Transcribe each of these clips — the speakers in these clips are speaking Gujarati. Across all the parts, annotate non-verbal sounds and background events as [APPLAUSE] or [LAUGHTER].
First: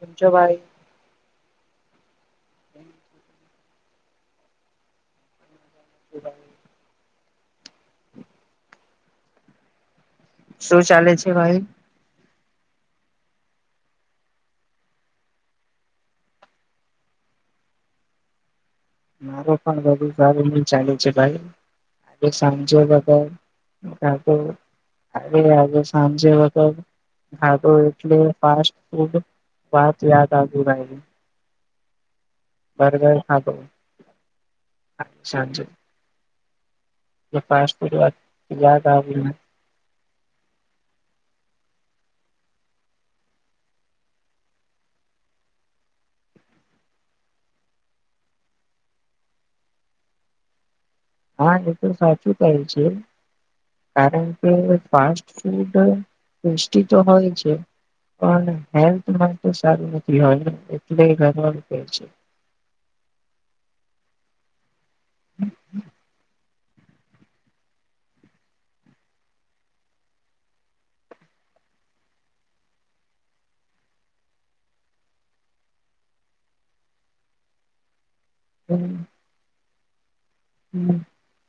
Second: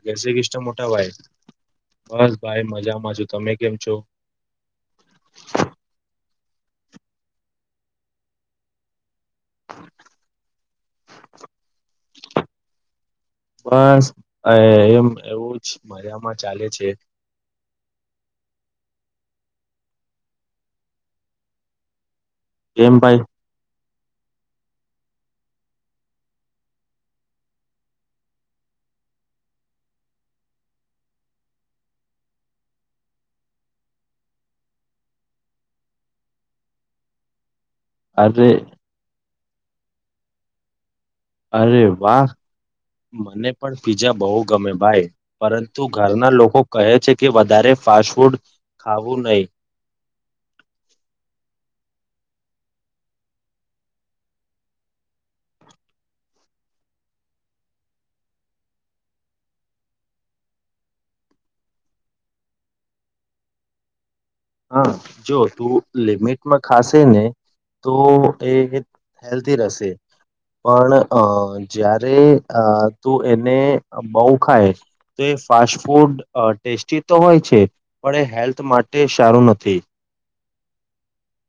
કેમ જસે છો કિશસ્ટ ભાઈ? મોટા હો એ બસ ભાઈ મજામાં છુ તમે કેમ છો [UNINTELLIGIBLE] [UNINTELLIGIBLE] શું ચાલે છે ભાઈ બસ એમ એવું જ મજામાં ચાલે છે મારો પણ બુ સારું નહી ચાલે છે ભાઈ આજે સમજો બ કેમ ત ભાઈ તો હ આજે સાંજે વગરો એટલે ફાસ ફૂડ વાત યાદ આ દુ બરાબર હા બા સાજો પાચટ વા અરે યાદ આવ અરે વાહ. મને પણ પીજા બહુ ગમે ભાઈ પરંતુ ઘરના લોકો કહે છે કે વધારે ફાસ્ટફૂડ ખાવું નઈ. હા, એ તો સાચું કહ્યુ છે. કારણ કે ફાસ્ટ ફૂડ ટેસ્ટી તો હોય છે. પણ હેલ્થમાં તો સારું નથી હોય એટલે ઘરવાળુ કે છે. [INAUDIBLE] હા, જો તું લિમિટમાં ખાશે ને તો એ હેલ્ધી રહેશે. પણ અ જ્યારે અ તું એને બઉ ખાય તો એ ફાસ્ટ ફૂડ ટેસ્ટી તો હોય છે. પણ એ હેલ્થ માટે સારું નથી. હમ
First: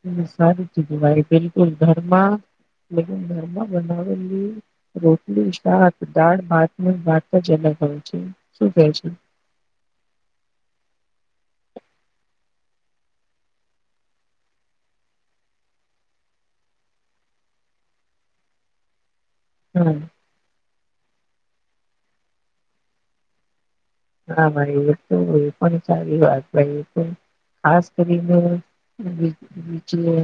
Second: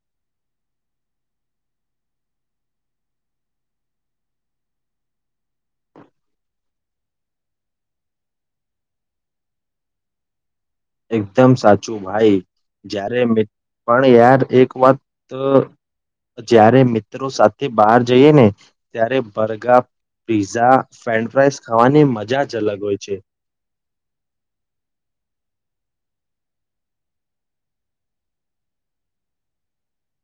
હમ એ સારું ચીધુ ભાઈ બિલકુલ. ઘરમાં ઘરમાં બનાવેલી રોટલી, શાક દાળ, ભાત ને ભાત જ હોય છે. શું કે છે? [INAUDIBLE] એકદમ સાચું ભાઈ જ્યારે મિત પણ યાર એક વાત અ જયારે મિત્રો સાથે બહાર જઈએ ને ત્યારે બર્ગા, હા પીઝા, ફ્રેન્ડ ફ્રાઇઝ ખાવાની મજા જ અલગ હોય છે. હા, મારે એ તો એ પણ સારી વાત ભાઈ એ તો ખાસ કરીને [UNINTELLIGIBLE]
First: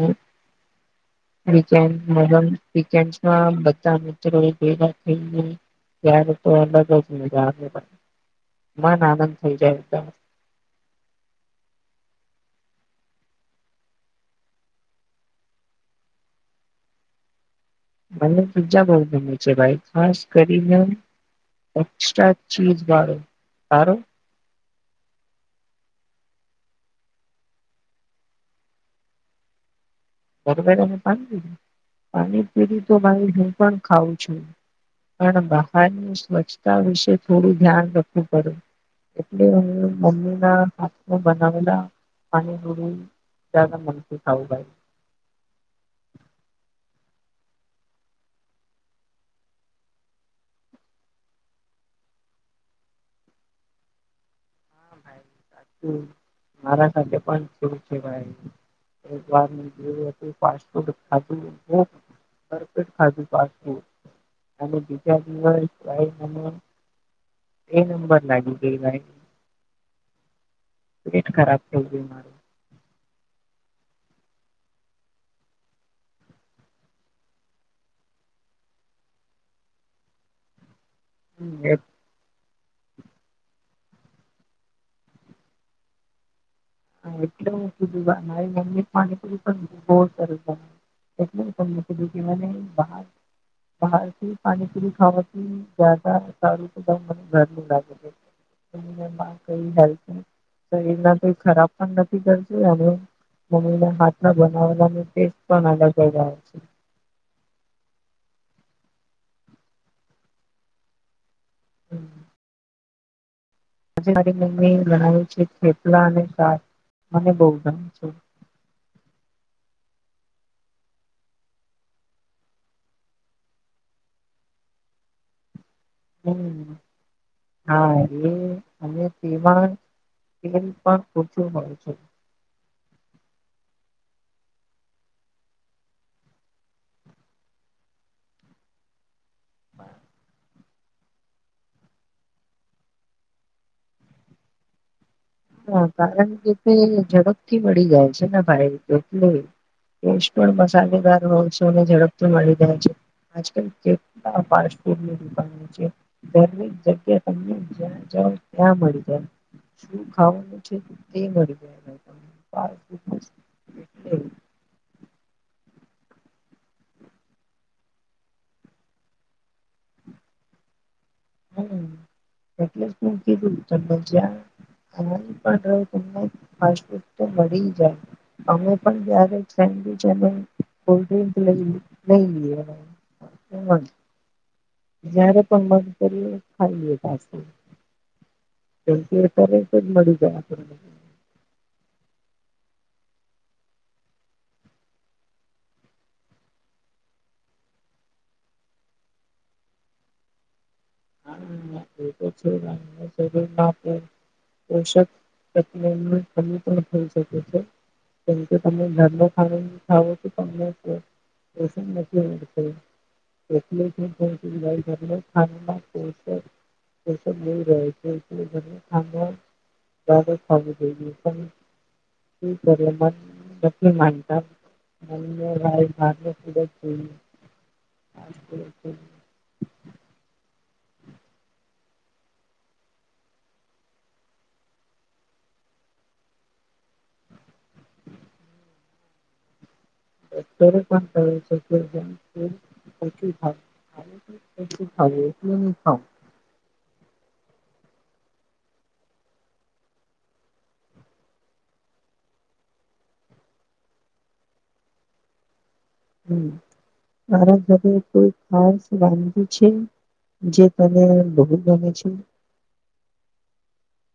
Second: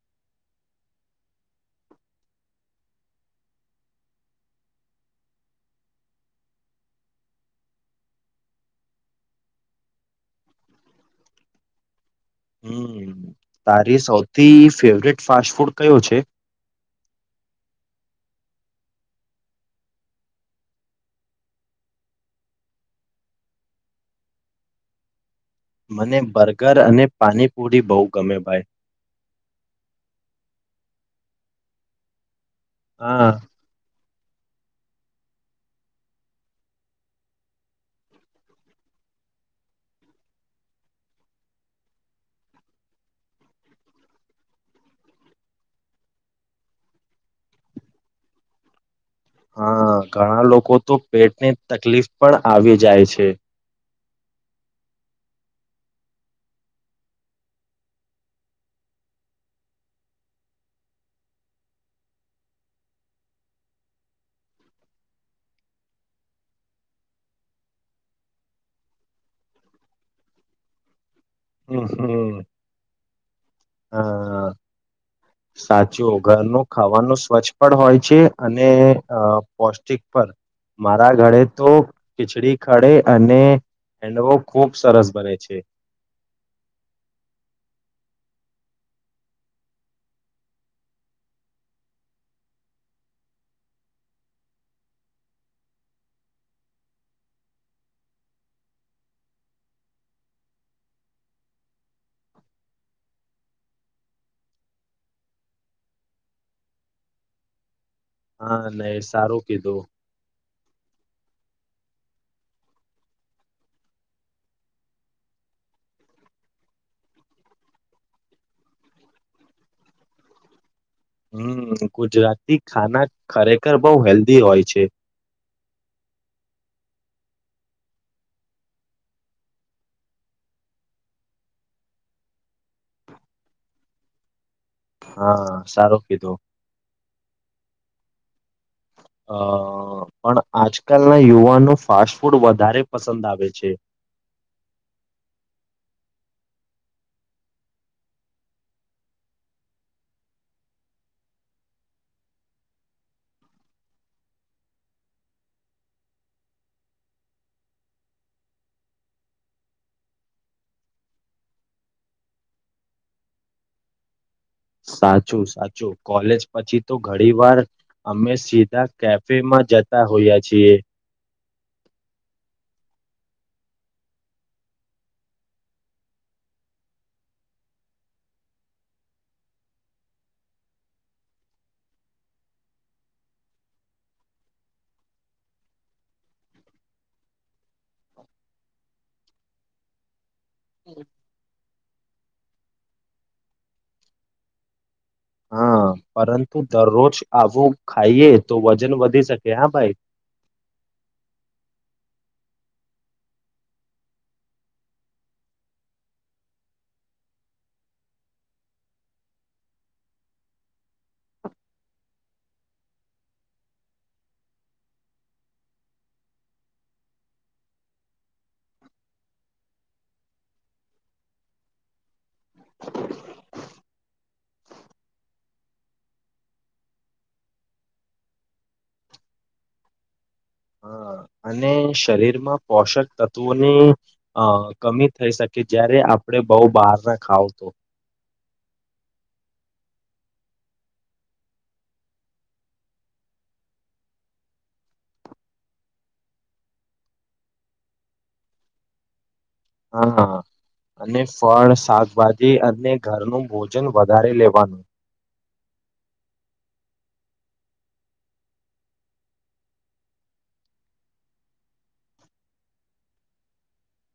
વિકેન્ડ [UNINTELLIGIBLE] વેકેન્ડ્સમાં બધા મિત્રોએ ભેગા થઈ ને ત્યારે તો અલગ જ મજા આવેલા. મન આનંદ થઈ જાય [UNINTELLIGIBLE] હમ, તારી સૌથી ફેવરેટ ફાસ્ટ ફૂડ કયો છે? [INAUDIBLE] મને બીજા બઉ ગમે છે ભાઈ ખાસ કરીને એકસ્ટ્રા ચીજ બાળો આરો. મને બર્ગર અને પાનપુરી બઉ ગમે ભાઈ. બરોબર અને પાણી પુરી. પાણી પુરી તો હા ભાઈ હું પણ ખાઉ છું. પણ બહારની સ્વચ્છતા વિશે થોડું ધ્યાન રખવું પડે. એટલે હું મમ્મીના હાથમાં બનાવેલા પાણી પુરી જયાદા મનથી ખાવું ભાઈ. હા, ઘણા લોકો તો પેટને તકલીફ પણ આવી જાય છે. હા ભાઈ [INAUDIBLE] સાચું મારા સાથે પણ થયુ છે ભાઈ. અને બારનું જેવું હતું ફાસ્ટ ફૂડ ખાધું [UNINTELLIGIBLE] ભરપેટ ખાધું ફાસ્ટ ફૂડ અને બીજા દિવસ ભાઈ મને એ નંબર લાગી ગઈ ભાઈ. પેટ ખરાબ થઈ હમ ગયું હમ. મારું. હા. સાચું, ઘરનું ખાવાનું સ્વચ્છ પણ હોય છે અને અ પૌષ્ટિક પણ. મારા ઘરે તો ખિચડી ખડે અને હેન્ડવો ખૂબ સરસ બને છે. હન, એટલે હુ કીધુ મારી મમ્મી પાણી પુરી પણ બઉ સરસ બનાવે. એટલે હુ તમને કીધુ કે મને બહાર બહારથી પાણીપુરી ખાવાથી જયાદા સારું તો ભાઈ મને ઘરું લાગે છે. [UNINTELLIGIBLE] શરીર કઈ ખરાબ પણ નથી કરતુ અને મમ્મીને હાથના બનાવેલાનો ટેસ્ટ પણ અલગ જ આવે છે. [INAUDIBLE] હા નહી સારું કીધું [INAUDIBLE] આજે મારી મમ્મી ગણાવ્યું છે થેપલા અને સાત મને બહ ગણ છે હમ ગુજરાતી ખાના ખરેખર બહ હેલ્ધી હોય છે હમ હા એ અને તેમાં એ પણ પૂછું મળ છે [INAUDIBLE] હા સારું કીધું આ પણ આજકાલના યુવાનો ફાસ્ટ ફૂડ વધારે પસંદ આવે છે હા કારણ કે તે ઝડપથી વી જાય છે ને ભાઈ રીતે એટલે કો પણસાલી વા રોસો ને ઝડપથી મળી જાય છે આલ કેટડ દુનો છે જગ્યા ત ક્યાં મળી જ ખાવાનું છે તે મળી ગાય સાચું સાચું કોલેજ પછી તો ઘણી વાર અમે સીધા કેફેમાં જ જતા હોયા છીએ કે દૂર ત બજ્યા આ પણ તમને મળી જાય અમે પણ જ કોલ્્રક લઈ નહી જયારે પણ મગ કરીએ ખાઈ પા તો જ મળી જાય આપ હમ હા પરંતુ દરરોજ આવું ખાઈએ તો વજન વધી શકે હા ભાઈ [UNINTELLIGIBLE] [INAUDIBLE] હા એ તો છે પોષક પ્ર ખ થઈ શકે છે કેમ કે તમે ઘર ન ખાવા ખાવો છમને [INAUDIBLE] [UNINTELLIGIBLE] પો પોષ રહે છે એટ ખા ત તો ખઈ શ કર મ ની નતા ભાઈ ભાર ખધ હા બ હા, અને શરીરમાં પોષક તત્વોની અ કમી થઈ શકે જય્યારે આપણે આપ બહુ બહાર નાને ખાવ તોું ડોકરે પણ ક છે કે ીી ભ એ ખાાવ [UNINTELLIGIBLE] [INAUDIBLE] હા હા હા અને ફળ શાકભાજી અને ઘરનું ભોજન વધારે લેવાનું [UNINTELLIGIBLE] [INAUDIBLE] હમ મારા ઘરે કોઈ ખાસ વાગી છે જે તલે બહુત ભ છ [UNINTELLIGIBLE] [INAUDIBLE]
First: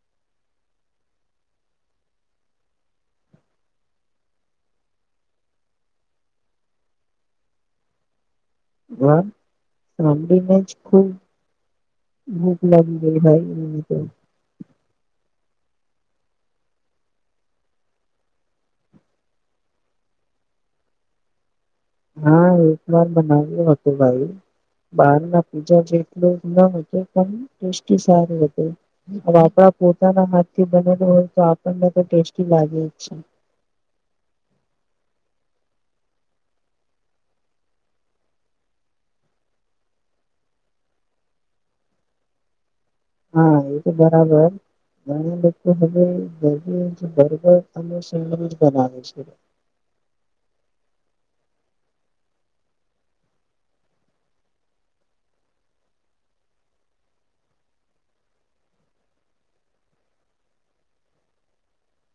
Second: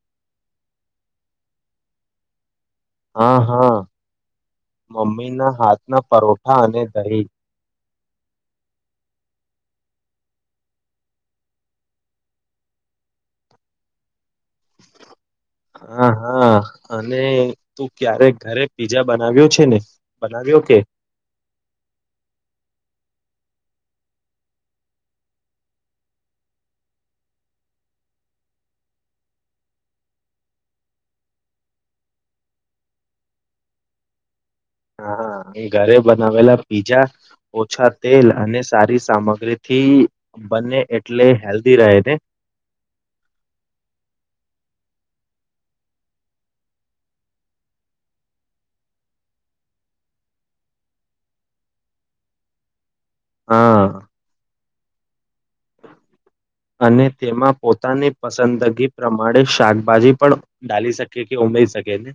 હા હા મમ્મીના હાથના પરોઠા અને દહીં વા સાંભળીને જ ખુબ ભૂખ લાગી ગઈ ભાઈ એ તો હા હા અને તું ક્યારેક ઘરે પીજા બનાવ્યો છે ને આ કેવુ કે હા એક વાર બનાવીએ વપુભાઈ બાર ના પીજા જેટલ ના [UNINTELLIGIBLE] પોતાના હાથથી બનેલુ હોય તો આપણને તો ટેસ્ટી લાગે છે. [UNINTELLIGIBLE] હા ઘરે બનાવેલા પીજા ઓછા તેલ અને સારી સામગ્રીથી બને એટલે હેલ્ધી રહે ને હા એતો બરાબર ઘણા લોકો હવે [UNINTELLIGIBLE] બનાવે છે. [UNINTELLIGIBLE] હા [INAUDIBLE] અને તેમાં પોતાની પસંદગી પ્રમાણે શાકભાજી પણ ડાલી શકે કે [UNINTELLIGIBLE] શકેને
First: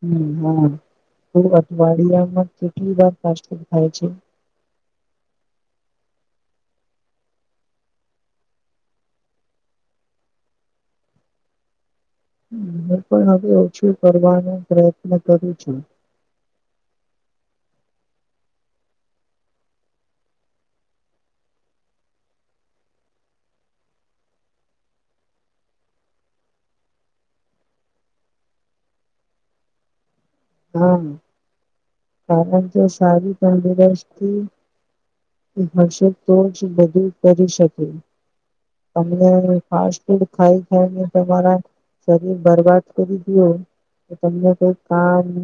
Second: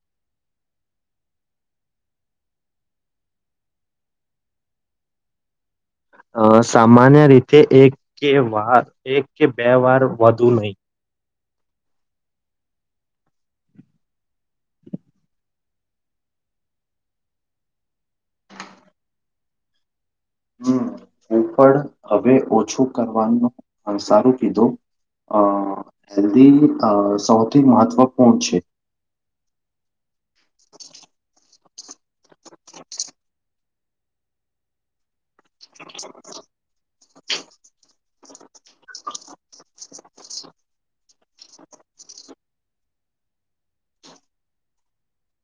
હમ હમ તો અઠવાડિયામાં કેટલી વાર [UNINTELLIGIBLE] થાય છે. અ સામાન્ય રીતે એક કે વા એક કે બે વાર વધુ નય હું પણ હવે ઓછું કરવાનો પ્રયત્ન કરું છું. [UNINTELLIGIBLE] હમ હુ પણ હવે ઓછું કરવાનું અંસારું કીધો અ હેલ્ધી સૌથી અ મહત્વપૂર્ણ છે. હા કારણ કે સારી તંદુરસ્તી હશે તો જ બધું કરી શકે તમને ફાસ્ટ ફૂડ ખાય [UNINTELLIGIBLE] તમારા શરીર બરબાદ કરી દીયો તમને કોઈ કામ [UNINTELLIGIBLE]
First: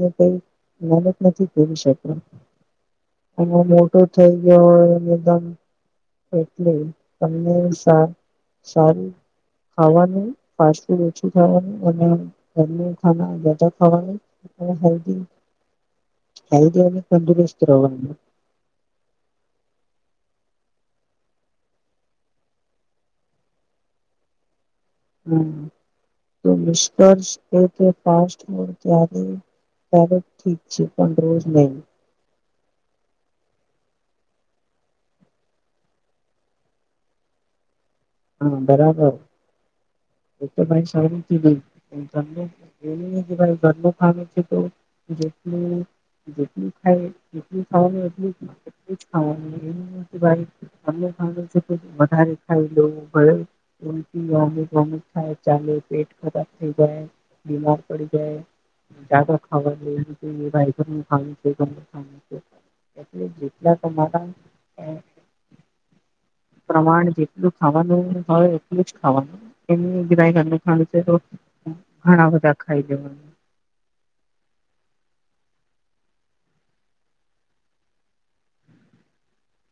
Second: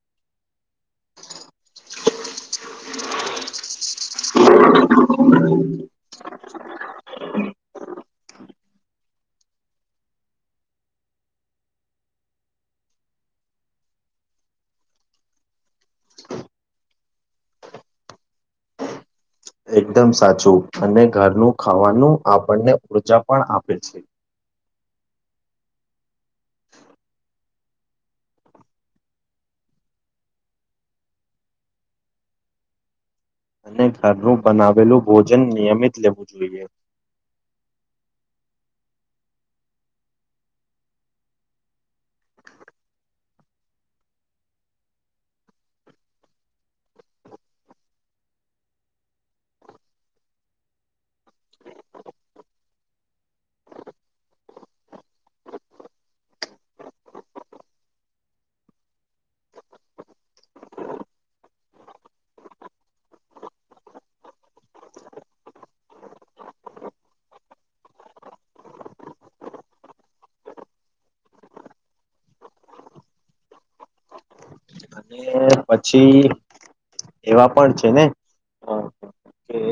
નથી કરી શકતા મોટું થઇ ગયો હોય એટલે તમને સા સારું ખાવાનું ફાસ્ટ ફૂડ ઓછુ ખાવાનુ [UNINTELLIGIBLE] ખાવાનું [UNINTELLIGIBLE] હલ્દી તંદુરસ્ત રવાનુ એકદમ સાચું અને ઘરનું ખાવાનું આપણને ઉર્જા પણ આપે છે. હ તો નિષ્કર્ષ એ કે ફાસ્ટ ફૂડ ત્યારે [UNINTELLIGIBLE] ઠીક છે પણ રોજ નહી અને ઘરનું બનાવેલું ભોજન નિયમિત લેવું જોઈએ. હા બરાબર [UNINTELLIGIBLE] એ તો ભાઈ સારું થી નઈ પણ ઘર એ કે ભાઈ ઘરનું ખાવ છે તો જેટલુ જેટલું ખાય જેટલું ખાવાનું એટલું એટલું જ ખાવાનું એ ભાઈ અને [UNINTELLIGIBLE] કે વધારે ખાઈ લેવું ઉલટી વામુ થાય ચાલે પેટ ખરાબ થઈ જાય બીમાર પડી જાય. [INAUDIBLE] એટલે જેટલા તમારા પ્રમાણ જેટલું ખાવાનું હ એટલું જ ખાવાનું [UNINTELLIGIBLE] તો ઘણા બધા ખાઈ જવા [UNINTELLIGIBLE] અને પછી એવા પણ છે ને અ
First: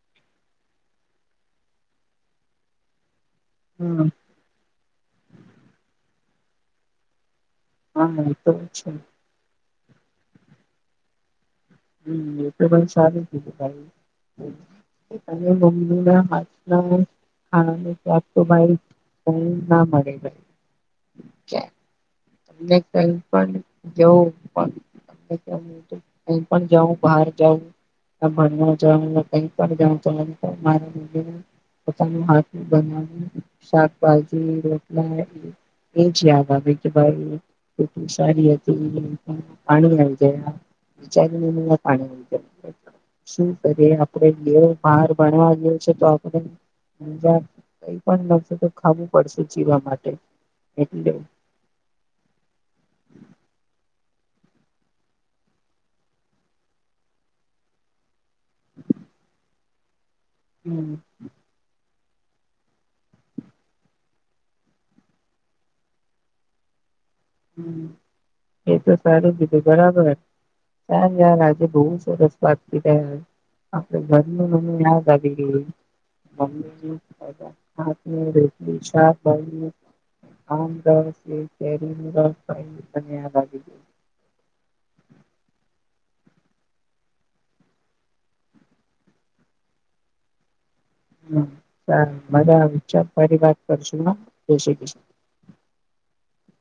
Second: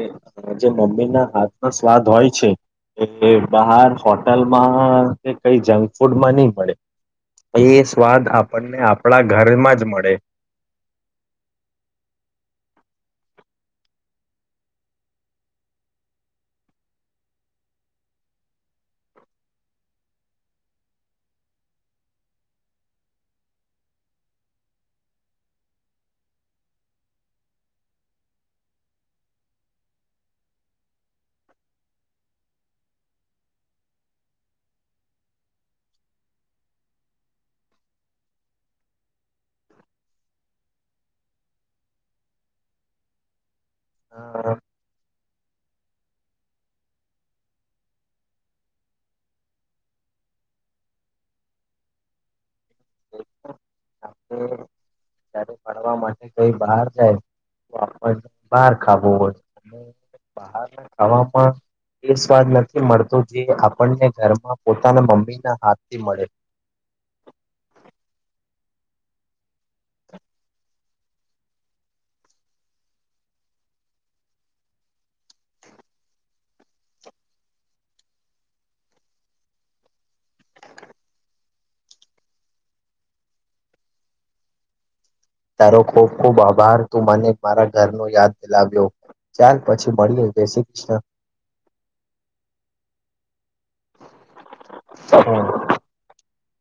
અ, જે મમ્મી ના હાથમાં સ્વાદ હોય છે. બહાર હોટલમાં કે કઈ જંક ફૂડમાં નહી મળે એ હા સ્વાદ હા એ તો આપણને છે આપણા ઘરમાં જ મળે. હમ એ તો પણ સારુંું ભાઈ. અને મમ્મી ના હાથના આણંદું મા ના મળે [INAUDIBLE] તમને કઈ પણ જવું [INAUDIBLE] જાઉ બહાર જાઉ [INAUDIBLE] ભણ કઈક જવું મારે [INAUDIBLE] પોતાનું હાથ બનાવ શાકભાજી રોટલા [INAUDIBLE] એજ યાદ આવે કે ભાઈ એટલી સારી હતી પાણી આવીઈ ગયા. ચારિ પાણી શું કરીએ આપડે હા લેવ [INAUDIBLE] ભણવા ગયો છે તો આપણે જ કઈ પણ નશે તો ખાવું પડશે જીવા માટે [INAUDIBLE] હમ [INAUDIBLE] [UNINTELLIGIBLE] [INAUDIBLE] જ્યારે માટે કઈ બહાર જાય તો બહાર ખાવું હો બહાર ના હમ ખાવા પણ એ સ્વાદ નથી મળતો જે આપણને ઘરમાં પોતાના મમ્મીના હાથથી મળે. [UNINTELLIGIBLE] [INAUDIBLE] એ તો સારું કીધું બરાબર. યાર યાર આજે બહુ સરસ વાત કરી રહ્યા છે. અપે ઘરની બહુ યાદ આવી ગઈ. મમ્મીની રોટલી શાક. આમ રસ એ કેરી. [INAUDIBLE] તારો ખૂબ ખુબ આભાર તું મને મારા ઘરનો યાદ દેલાવ્યો. ચાલ પછી મળીએ જય શ્રી કૃષ્ણ હ બધા વિચાર ફરી વાત કરશું ના જય શ્રી કૃષ્ણ. [INAUDIBLE]